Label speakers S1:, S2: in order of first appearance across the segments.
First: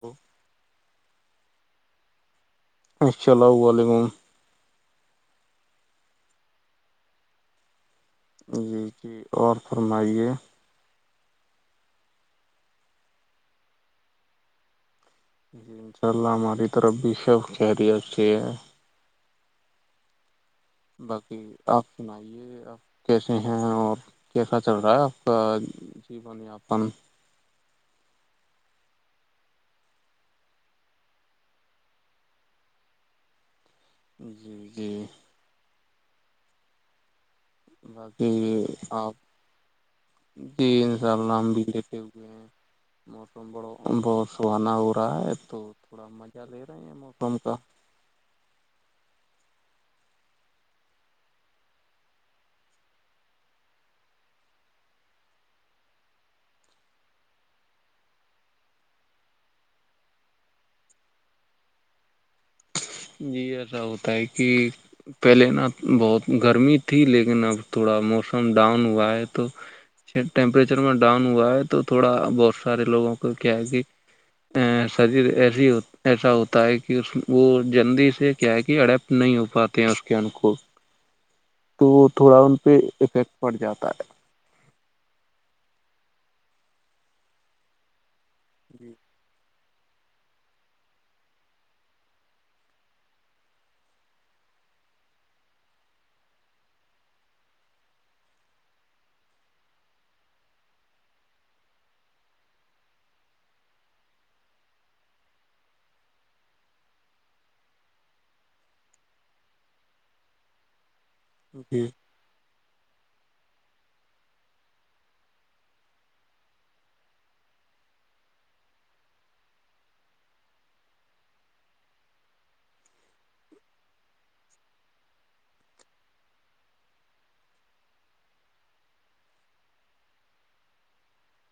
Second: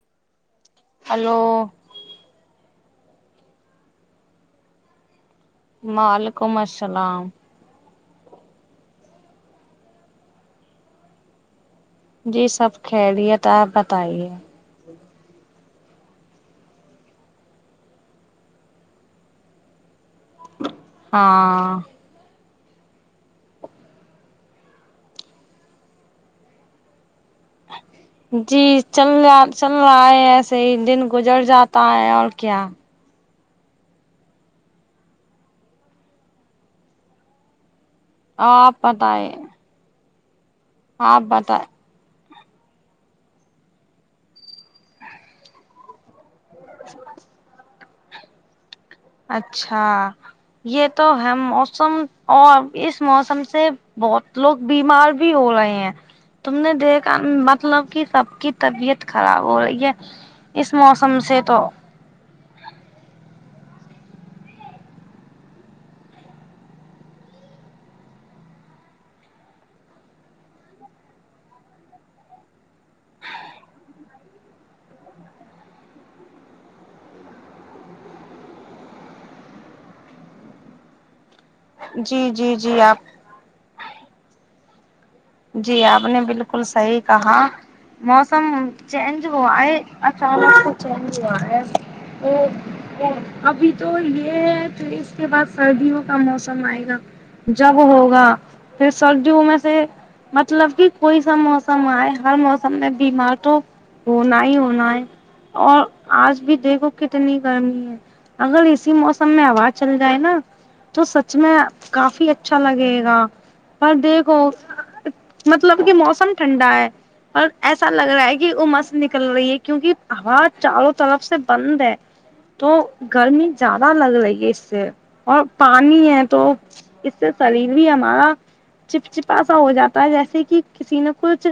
S1: تو
S2: ہلو
S1: السلام علیکم
S2: وعلیکم السلام
S1: جی جی اور فرمائیے
S2: جی سب خیریت آپ بتائیے
S1: ان شاء اللہ ہماری طرف بھی سب کہہری اچھی ہے باقی
S2: ہاں
S1: آپ سنائیے آپ کیسے ہیں اور کیسا چل رہا ہے آپ کا [unintelligible]
S2: [unintelligible] جی چل رہا چل رہا ہے ایسے ہی دن گزر جاتا ہے اور کیا
S1: جی جی بس
S2: آپ پت ہے
S1: جی انشاء اللہ ہم بھی
S2: بتائیں
S1: لیٹے ہوئے ہیں موسم بڑ بہت سہانا ہو رہا ہے تو تھوڑا مزہ لے رہے ہیں موسم کا
S2: اچھا یہ تو ہے موسم اور اس موسم سے بہت لوگ بیمار بھی ہو رہے ہیں تم نے دیکھا مطلب کہ سب کی طبیعت خراب ہو رہی ہے اس موسم سے تو
S1: جی ایسا ہوتا ہے کہ پہلے نا بہت گرمی تھی لیکن اب تھوڑا موسم ڈاؤن ہوا ہے تو ٹیمپریچر میں ڈاؤن ہوا ہے تو تھوڑا بہت سارے لوگوں کو کیا ہے کہ شریر ایسی ایسا ہوتا ہے کہ اس وہ جلدی سے کیا ہے کہ اڈپٹ نہیں ہو پاتے ہیں اس کے ان کوو تو
S2: جی
S1: تھوڑا
S2: جی
S1: ان پہ
S2: جی آپ
S1: افیکٹ پڑ جاتا ہے
S2: جی آپ نے بالکل صحیح کہا موسم چینج ہوا ہے اچانک کچھ گیا ہے یہ ابھی تو یہ ہے کہھر اس کے بعد سردیوں کا موسم آئے گا جب ہوگا پھر سردیوں میں سے مطلب کہ کوئی سا موسم آئے ہر موسم میں بیمار تو ہونا ہی ہونا ہے اور آج بھی دیکھو کتنی گرمی ہے اگر اسی موسم میں آواز چل جائے نا تو میں
S1: جی
S2: کافی اچھا لگے گا پر دیکھو مطلب کہ موسم ٹھنڈا ہے اور ایسا لگ رہا ہے کہ وہ مست نکل رہی ہے کیونکہ ہا چاروں طرف سے بند ہے تو گرمی زیادہ لگ رہی ہے اس سے اور پانی ہے تو اس سے شریر بھی ہمارا چپ چپا سا ہو جاتا تا جیسے کہ کسی نے کچھ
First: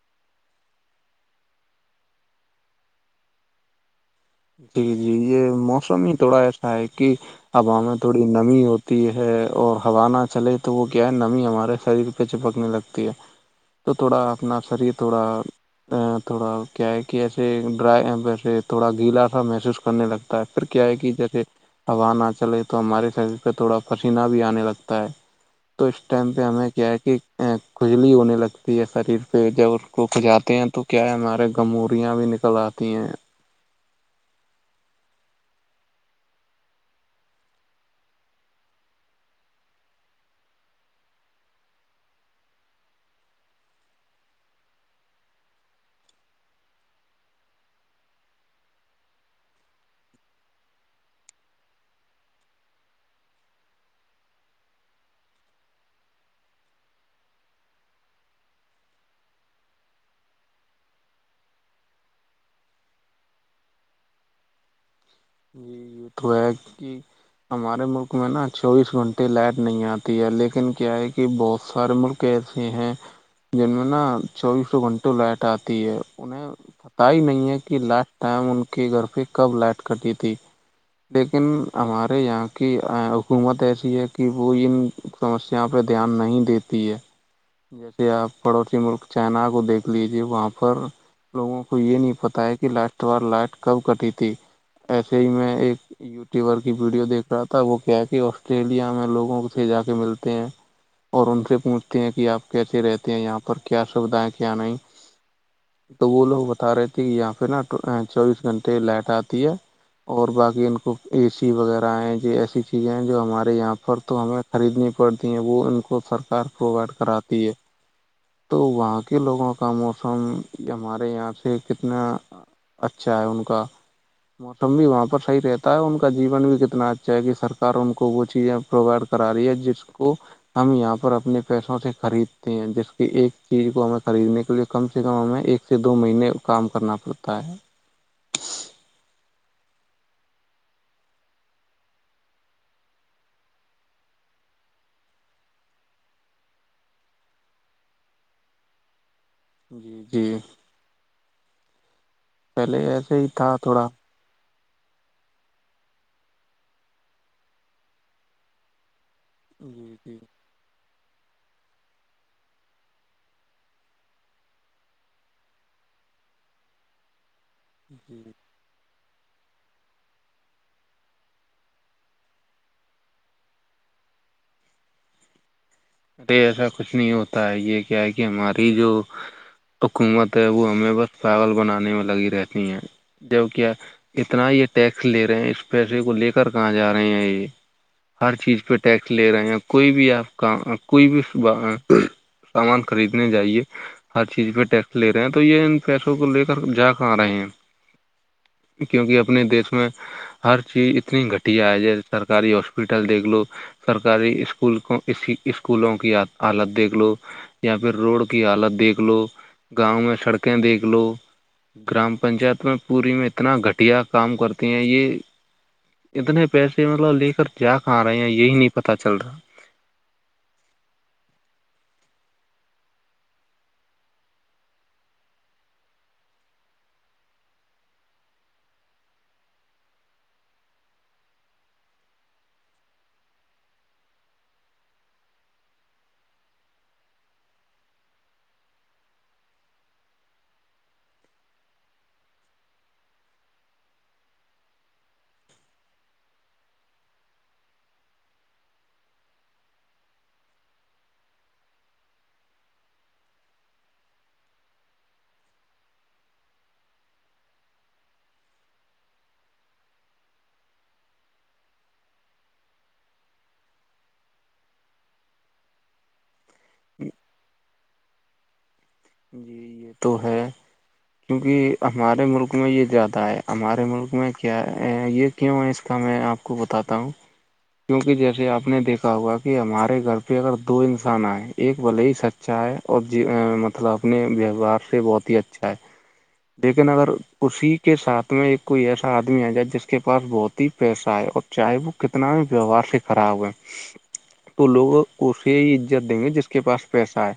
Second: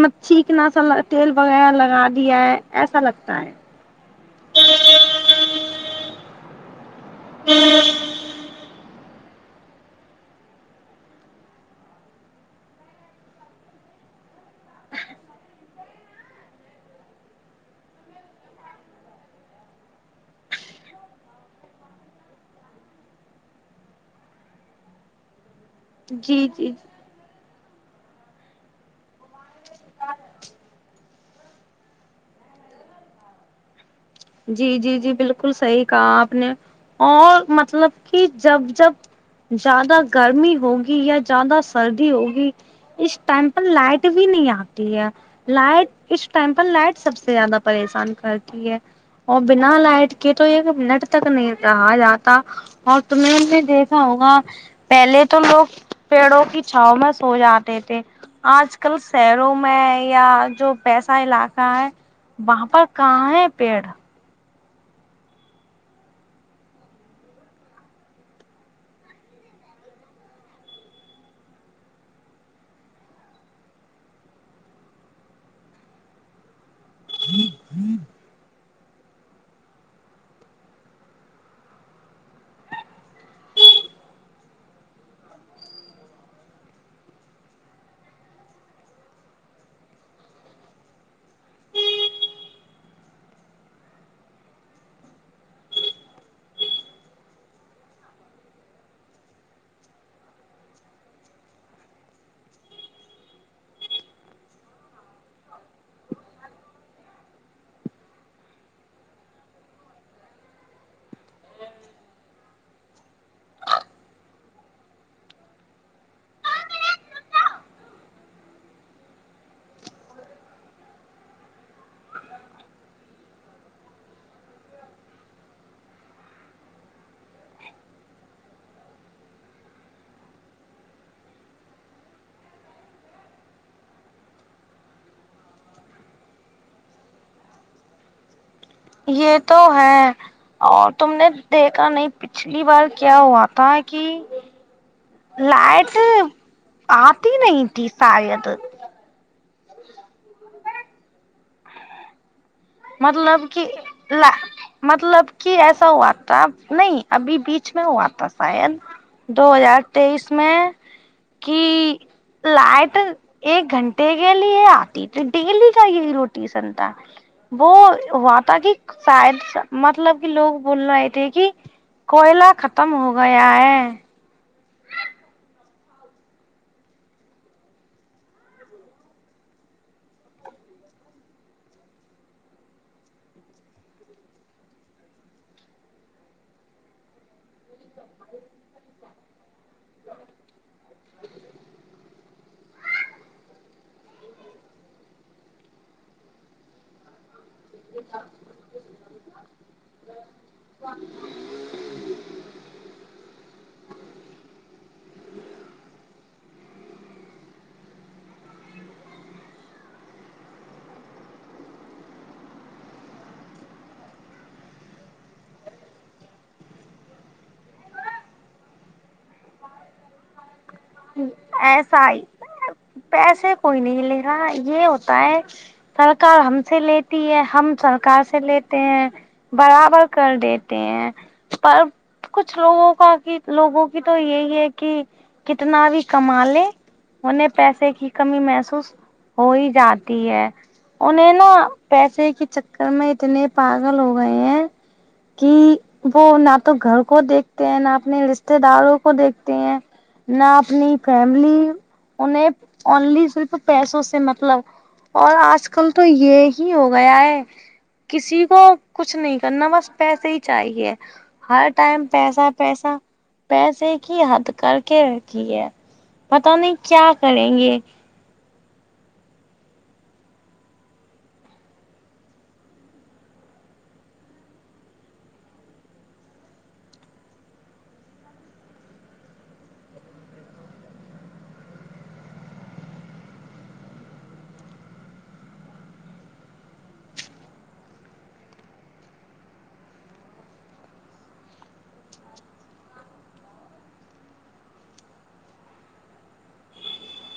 S2: م چھیکنا سا تیل وغیرہ لگا دیا ہے ایسا لگتا ہے
S1: جی جی یہ موسم ہی تھوڑا ایسا ہے کہ ہبامیں تھوڑی نمی ہوتی ہے ہے اور ہوا نہ چلے تو وہ کیا ہے نمی ہمارے شریر پہ چپکنے لگتی ہے تو تھوڑا اپنا اپثریے تھوڑا ا تھوڑا کیا ہے کہ ایسے ڈر ویسے تھوڑا گیلا محسوس کرنے لگتا ہے پھر کیا ہے کہ جیسے ہوا نہ چلے تو ہمارے شریر پہ تھوڑا پسینہ بھی آنے لگتا ہے تو اس ٹائم پہ
S2: جی
S1: ہمیں
S2: جی
S1: کیا ہے کہ کھجلی ہونے لگتی ہے شریر پھر جب اس کو کھجاتے ہیں تو کیا ہے ہمارے گموریاں بھی نکل آتی ہیں
S2: جی جی جی بالکل صحیح کہا آپ نے اور مطلب کہ جب جب زیادہ گرمی ہوگی یا زیادہ سردی ہوگی اس ٹائم پر لائٹ بھی نہیں آتی ہے لائٹ اس ٹائم پر لائٹ سب سے زیادہ پریشان کرتی ہے اور بنا لائٹ کے تو ایک منٹ تک نہیں رہا جاتا اور تمہ نے دیکھا ہوگا پہلے تو لوگ پیڑوں کی چھاؤ میں سو جاتے تھے آج کل شہروں میں یا جو پیسہ علاقہ ہے وہاں پر کہاں ہے پیڑ
S1: جی یہ ا تو ہے کہ ہمارے ملک میں نا چوبیس گھنٹے لائٹ نہیں آتی ہے لیکن کیا ہے کہ بہت سارے ملک ایسے ہیں جن میں نا چوبیسوں گھنٹوں لائٹ آتی ہے انہیں پت ہی نہیں ہے کہ لاسٹ ٹائم ان کے گھر پہ کب لائٹ کٹی تھی لیکن ہمارے یہاں کی حکومت ایسی ہے کہ وہ ان سمسیا پہ دھیان نہیں دیتی ہے
S2: [inaudible]
S1: جیسے آپ پڑوسی ملک چائنا کو دیکھ لیجے وہاں پر لوگوں کو یہ نہیں پتا ہے کہ لاسٹ وار لائٹ کب کٹی تھی ایسے ہی میں ایک یوٹیوبر کی ویڈیو دیکھ رہا تھا وہ کیا ہے کہ آسٹریلیا میں لوگوں سے جا کے ملتے ہیں اور ان سے پوچھتے ہیں کہ آپ کیسے رہتے ہیں یہاں پر کیا سویدھ ہے کیا نہیں تو وہ لوگ بتا رہے تھے کہ یہاں پہ نا چوبیس گھنٹے لائٹ آتی ہے اور باقی ان کو اے سی وغیرہ ہیں جو ایسی چیزیں ہیں جو ہمارے یہاں پر تو ہمیں خریدنی پڑتی ہیں وہ ان کو فر کار پرووائڈ کراتی ہے تو وہاں کے لوگوں کا موسم ہمارے یہاں سے کتنا اچھا ہے ان کا موسم بھی وہاں پر صحیح رہتا ان کا جیون بھی کتنا اچھا ہے کہ سرک ان کو وہ چیزیں پرووائڈ کرا رہی ہے جس کو ہم یہاں پر اپنے پیسوں سے خریدتے ہیں جس کی ایک چیز کو ہمیں خریدنے کے لیے کم سے کم ہمیں ایک سے دو مہینے ا کاام کرنا پڑتا ہے
S2: یہ تو ہے اور تم نے دیکھا نہیں پچھلی بار کیا ہوا تھا کہ لائٹ آتی نہیں تھی سات
S1: جی جی پہلے ایسے ہی
S2: مطلب
S1: تھا
S2: کہ
S1: تھوڑا
S2: ل مطلب کہ ایسا ہوا تھا نہیں ابھی بیچ میں ہوا تھا شاید دو ہزار
S1: جی جی
S2: تیئیس میں کی لائٹ ایک گھنٹے کے لیے آتی ت ڈیلی چاہے ت روٹی سنتا وہ
S1: جی
S2: ہوا تھا کہ شاید مطلب کہ لوگ بول رہ آئے تھے کہ کوئلہ ختم ہو گیا ہے
S1: ارے ایسا کچھ نہیں ہوتا ہے یہ کیا ہے کہ ہماری جو حکومت ہے وہ ہمیں بس پاگل بنانے میں لگی رہتی ہیں جب کیا اتنا یہ ٹیکس لے رہے ہیں اس پیسے کو لے کر کہاں جا رہے ہیں یہ ہر چیز پہ ٹیکس لے رہے ہیں کوئی بھی آپ کا کوئی بھی سامان خریدنے جاہے ہر چیز پہ ٹیکس لے رہے ہیں تو یہ ان پیسوں کو لے کر جا کے آ رہے ہیں کیونکہ اپنے دیس میں ہر چیز اتنی گھٹیا ہے جی سرکاری ہاسپٹل دیکھ لو سرکاری اسکول کو اسی اسکولوں کی حالت دیکھ لو یا پھر روڈ کی حالت دیکھ لو گاؤں میں سڑکیں دیکھ لو گرام پنچایت میں پوری میں اتنا گھٹیا کام کرتے ہیں یہ اتنے پیسے مطلب لے کر کیا کھا رہے ہیں یہی نہیں پتا چل رہا
S2: ایسا ہی پیسے کوئی نہیں لے گا یہ ہوتا ہے سرکار ہم سے لیتی ہے ہم سرکار سے لیتے ہیں برابر کر دیتے ہیں پر کچھ لوگوں کا کی لوگوں کی تو یہی ہے کہ کتنا بھی کما لے انیں پیسے کی کمی محسوس ہو ہی جاتی ہے انہیں نا پیسے کے چکر میں اتنے پاگل ہو گئے ہیں کہ وہ نہ تو گھر کو دیکھتے ہیں نہ اپنے رشتے داروں کو دیکھتے ہیں نہ اپنی فیملی انیں انلی صرف پیسوں سے مطلب اور آج کل تو یہ ہی ہو گیا ہے کسی کو کچھ نہیں کرنا بس پیسے ہی چاہیے ہر ٹائم پیسہ پیسا پیسے کی حد کر رکھی ہے پت نہیں کیا کریں گے
S1: جی یہ تو ہے کیونکہ ہمارے ملک میں یہ زیادہ ہے ہمارے ملک میں کیا ہے یہ کیوں اس کا میں آپ کو بتاتا ہوں کیوںکہ جیسے آپ نے دیکھا ہوا کہ ہمارے گھر پہ اگر دو انسان آئے ایک بلے ہی سچ اچھا ہے اور ج مطلب اپنے ویوہار سے بہت ہی اچھا ہے لیکن اگر اسی کے ساتھ میں ایک کوئی ایسا آدمی آ جائے جس کے پاس بہت ہی پیسہ ہےئے اور چاہے وہ کتنا بھی ویوہار سے خراب ہے تو لوگ اسے عزت دیں گے جس کے پاس پیسہ ہے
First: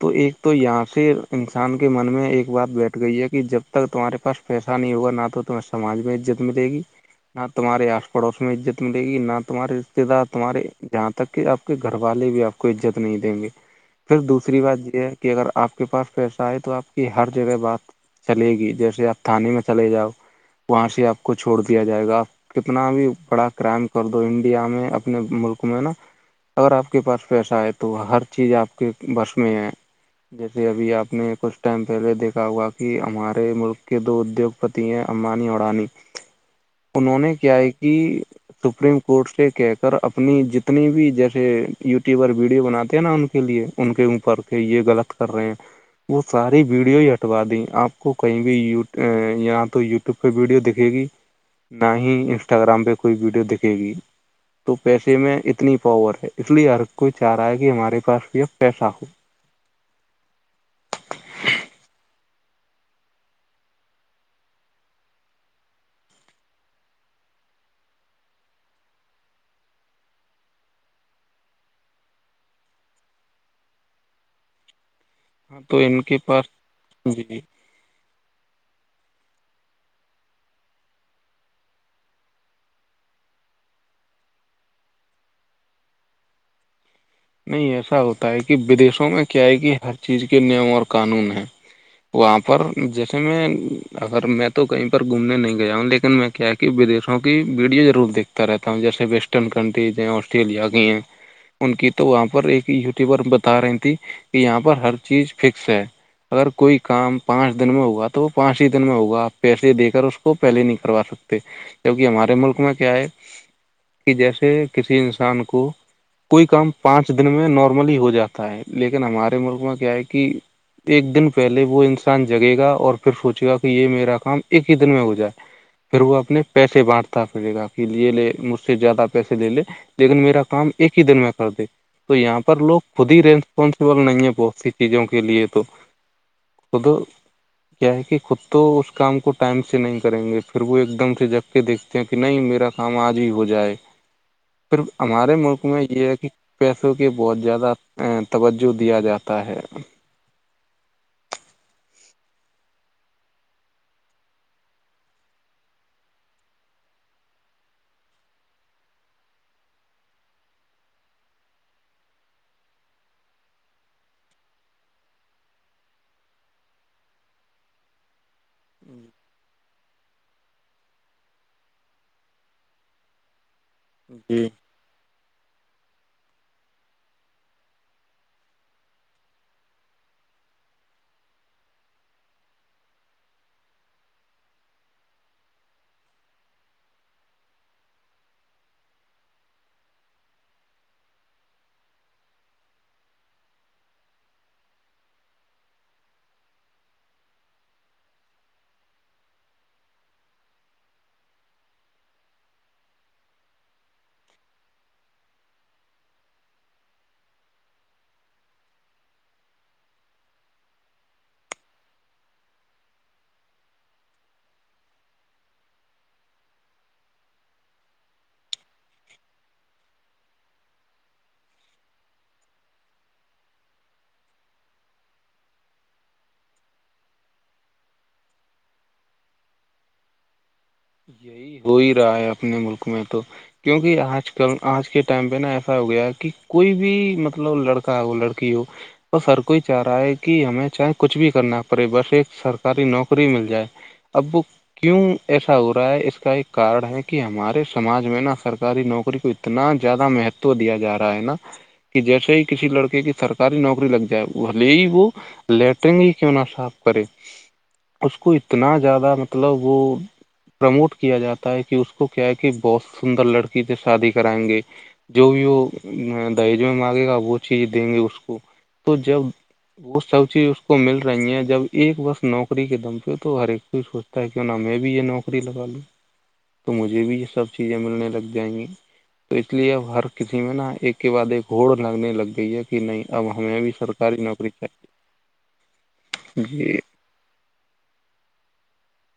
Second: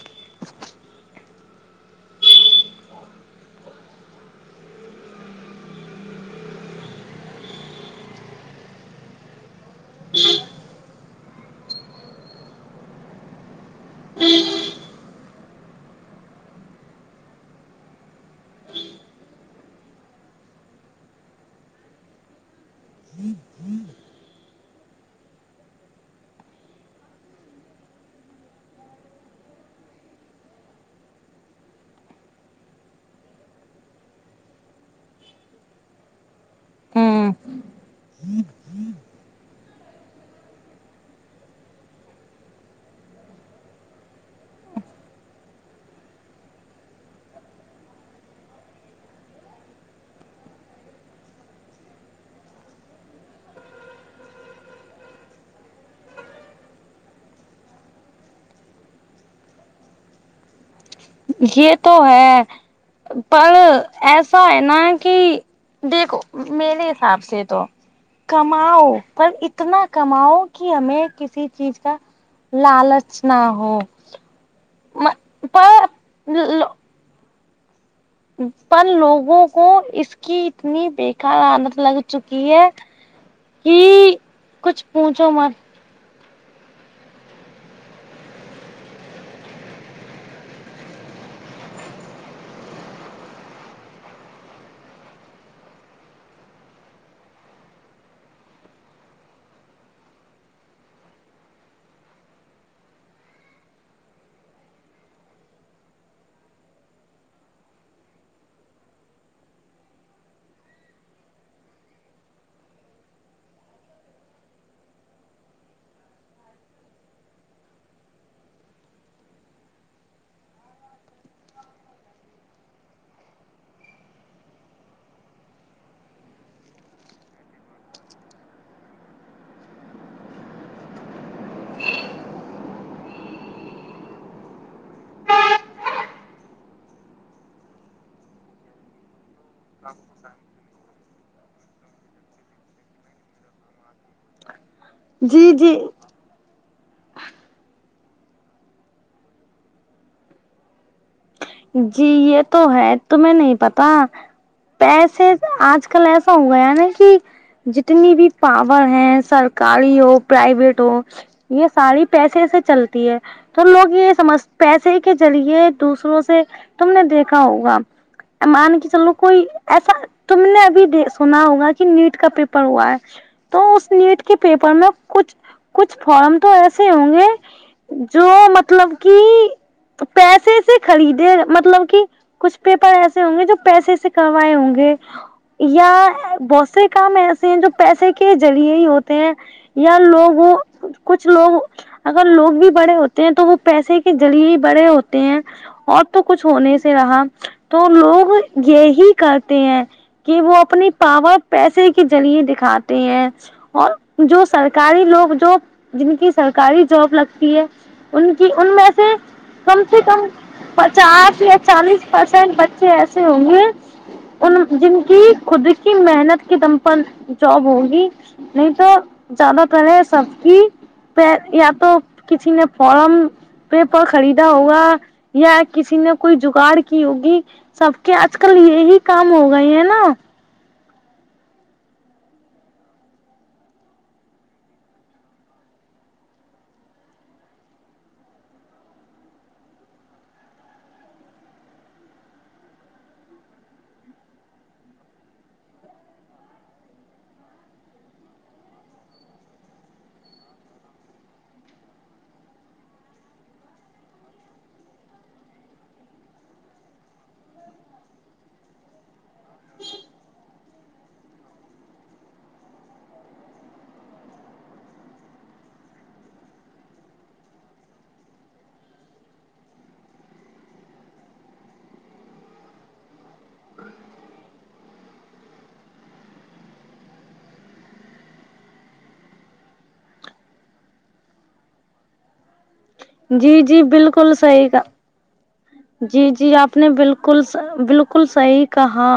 S1: تو ایک تو یا پھر انسان کے من میں ایک بات بیٹھ گئی ہے کہ جب تک تمہارے پاس پیسہ نہیں ہوا نہ تو تم سماج میں عزت ملے گی نہ تمہارے آس پڑوس میں عزت ملے گی نہ تمہارے رشتے دار تمہارے جہاں تک کہ آپ کے گھر والے بھی آپ کو عزت نہیں دیں گے پھر دوسری بات یہ ہے کہ اگر آپ کے پاس پیسائے تو آپ کی ہر جگہ بات چلے گی جیسے آپ تھانے میں چلے جاؤ وہاں سے آپ کو چھوڑ دیا جائے گا آپ کتنا بھی بڑا کرائم کر دو انڈیا میں اپنے ملک میں نا اگر آپ کے پاس پیسہ ہے تو ہر چیز آپ کے بس میں ہے جیسے ابھی آپ نے کچھ ٹائم پہلے دیکھا ہوا کہ ہمارے ملک کے دو ادیوگپتی ہیں امبانی اورانی
S2: [inaudible]
S1: انہوں نے کیا ہے کہ سپریم کورٹ سے کہہ کر اپنی جتنی بھی جیسے یوٹیوبر ویڈیو بناتے ہیں نا ان کے لیے ان کے اوپر کے یہ غلط کر رہے ہیں وہ ساری ویڈیو ہی ہٹوا دیں آپ کو کہیں بھی یہیااں تو یوٹیوب پہ ویڈیو دکھے گی نہ ہی انسٹاگرام پہ کوئی ویڈیو دکھے گی تو پیسے میں اتنی پاور ہے اس لیے ہر کوئی چاہ رہا ہے کہ ہمارے پاس بھی پیسہ ہو
S2: یہ تو ہے پر ایسا ہے نا کہ دیکھو میرے حساب سے تو کماؤ پر اتنا کماؤ کہ ہمیں کسی چیز کا لالچ نہ ہو م
S1: ہاں تو ان کے پاس جی
S2: پر لوگوں کو اس کی اتنی بےیکار عادت لگ چکی ہے کہ کچھ پوچھو مر
S1: نہیں ایسا ہوتا ہے کہ ودیشوں میں کیا ہے کہ ہر چیز کے نیم اور قانون ہیں وہاں پر جیسے میں اگر میں تو کہیں پر گھومنے نہیں گیا ہوں لیکن میں کیا ودیشوں کی ویڈیو ضرور دیکھتا رہتا ہوں جیسے ویسٹرن کنٹریز ہیں آسٹریلیا کی ہیں ان کی تو وہاں پر ایک یوٹیوبر بتا رہی تھی کہ یہاں پر ہر چیز فکس ہے اگر کوئی کام پانچ دن میں ہوگا تو وہ پانچ ہی دن میں ہوگا پیسے دے کر اس کو پہلے نہیں کروا سکتے کیکہ ہمارے ملک میں کیا ہے کہ جیسے کسی انسان کو کوئی کام پانچ دن میں نارملی ہی ہو جاتا ہے لیکن ہمارے ملک میں کیا ہے کہ ایک دن پہلے وہ انسان جگے گا اور پھر سوچے گا کہ یہ میرا کام ایک ہی دن میں ہو جائے پھر وہ اپنے پیسے بانٹتا پڑے گا کہھر لے لے مجھ سے زیادہ پیسے لے لے لیکن میرا کام ایک ہی دن میں کر د تو یہاں پر لوگ خود ہی ریسپونسبل نہیں ہے بہت سی چیزوں کے لیے تو خود کیا ہے کہ خود تو اس کام کو ٹائم سے نہیں کریں گے پھر وہ ایک دم سے جپ کے دیکھتے ہیں کہ نہیں میرا کام آج ہی ہو جائے پر ہمارے
S2: جی
S1: ملک
S2: جی
S1: میں یہ ہے کہ پیسوں کی بہت زیادہ توجہ دیا جاتا ہے
S2: جی یہ تو ہے تمہیں نہیں پتا پیسے آج کل ایسا ہو گیا نا کہ جتنی بھی پاور ہے سرکاری ہو پرائیویٹ ہو یہ ساری پیسے سے چلتی ہے تو لوگ یہ سمجھ پیسے کے ذریعے دوسروں سے تم نے دیکھا ہوگا مان کے چلو کوئی ایسا تم نے ابھی د سنا ہوگا کہ نیٹ کا پیپر ہوا ہے تو اس نیٹ کے
S1: جی
S2: پیپر میں کچھ کچھ فارم تو ایسے ہوں گے جو مطلب کہ پیسے سے خریدے مطلب کہ کچھ پیپر ایسے ہوں گے جو پیسے سے کروائے ہوں گے یا بہت سے کام ایسے ہیں جو پیسے کے ذریعے ہی ہوتے ہیں یا لوگ وہ کچھ لوگ اگر لوگ بھی بڑے ہوتے ہیں تو وہ پیسے کے ذریعے ہی بڑے ہوتے ہیں اور تو کچھ ہونے سے رہا تو لوگ یہی کرتے ہیں کہ وہ اپنی پاور پیسے کے جریعے دکھاتے ہیں اور جو سرکاری لوگ جو جن کی سرکاری جاب لگتی ہے ان کی ان میں سے کم سے کم پچاس یا چالیس پرسینٹ بچے ایسے ہوں گے ان جن کی خود کی محنت کے دم پرن جاب ہوگی نہیں تو زیادہ تر ہے سب کی پ یا تو کسی نے فارم پےپر خریدا ہوا یا کسی نے کوئی جگاڑ کی ہوگی سب کے آج کل یہی کام ہو گئے ہیں نا
S1: یہی ہو ہی رہا ہے اپنے ملک میں تو کیونکہ آج کل آج کے ٹائم پہ نا ایسا ہو گیا ہے کہ کوئی بھی مطلب لڑکا ہو لڑکی ہو بس ہر کوئی چاہ رہا ہے کہ ہمیں چاہے کچھ بھی کرنا پڑے بس ایک سرکاری نوکری مل جائے ابو کیوں ہو رہا ہے اس کا ایک کارن ہے کہ ہمارے سماج میں نا سرکاری نوکری کو اتنا زیادہ مہتو دیا جا رہا ہے نا کہ جیسے ہی کسی لڑکے کی سرکاری نوکری لگ جائے بلے ہی وہ لیٹرنگ ہی کیوں نہ صاف کرے اس کو اتنا زیادہ مطلب وہ پرموٹ کیا جاتا ہے کہ اس کو کیا ہے کہ بہت سندر لڑکی سےے شادی کرائیں گے جو بھی وہ دائج میں مانگے گا وہ چیز دیں گے اس کو تو جب وہ سب چیز اس کو مل رہی ہیں جب ایک بس نوکری کے دم پہ تو ہر ایک چز تاک نہ میں بھی یہ نوکری لگا لوں تو مجھے بھی یہ سب چیزیں ملنے لگ جائیں گی تو اس لیے اب ہر کسی میں نا ایک کے بع ایک ہوڑ لگنے لگ گئی ہے کہ نہیں اب ہمیں
S2: جی
S1: بھی
S2: جی
S1: سرکاری
S2: بالکل
S1: نوکری
S2: صحیح گ
S1: چاہیے
S2: جی جی آپ نے بالکل بالکل بالکل صحیح کہا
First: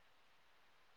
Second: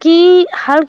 S2: کہ ہر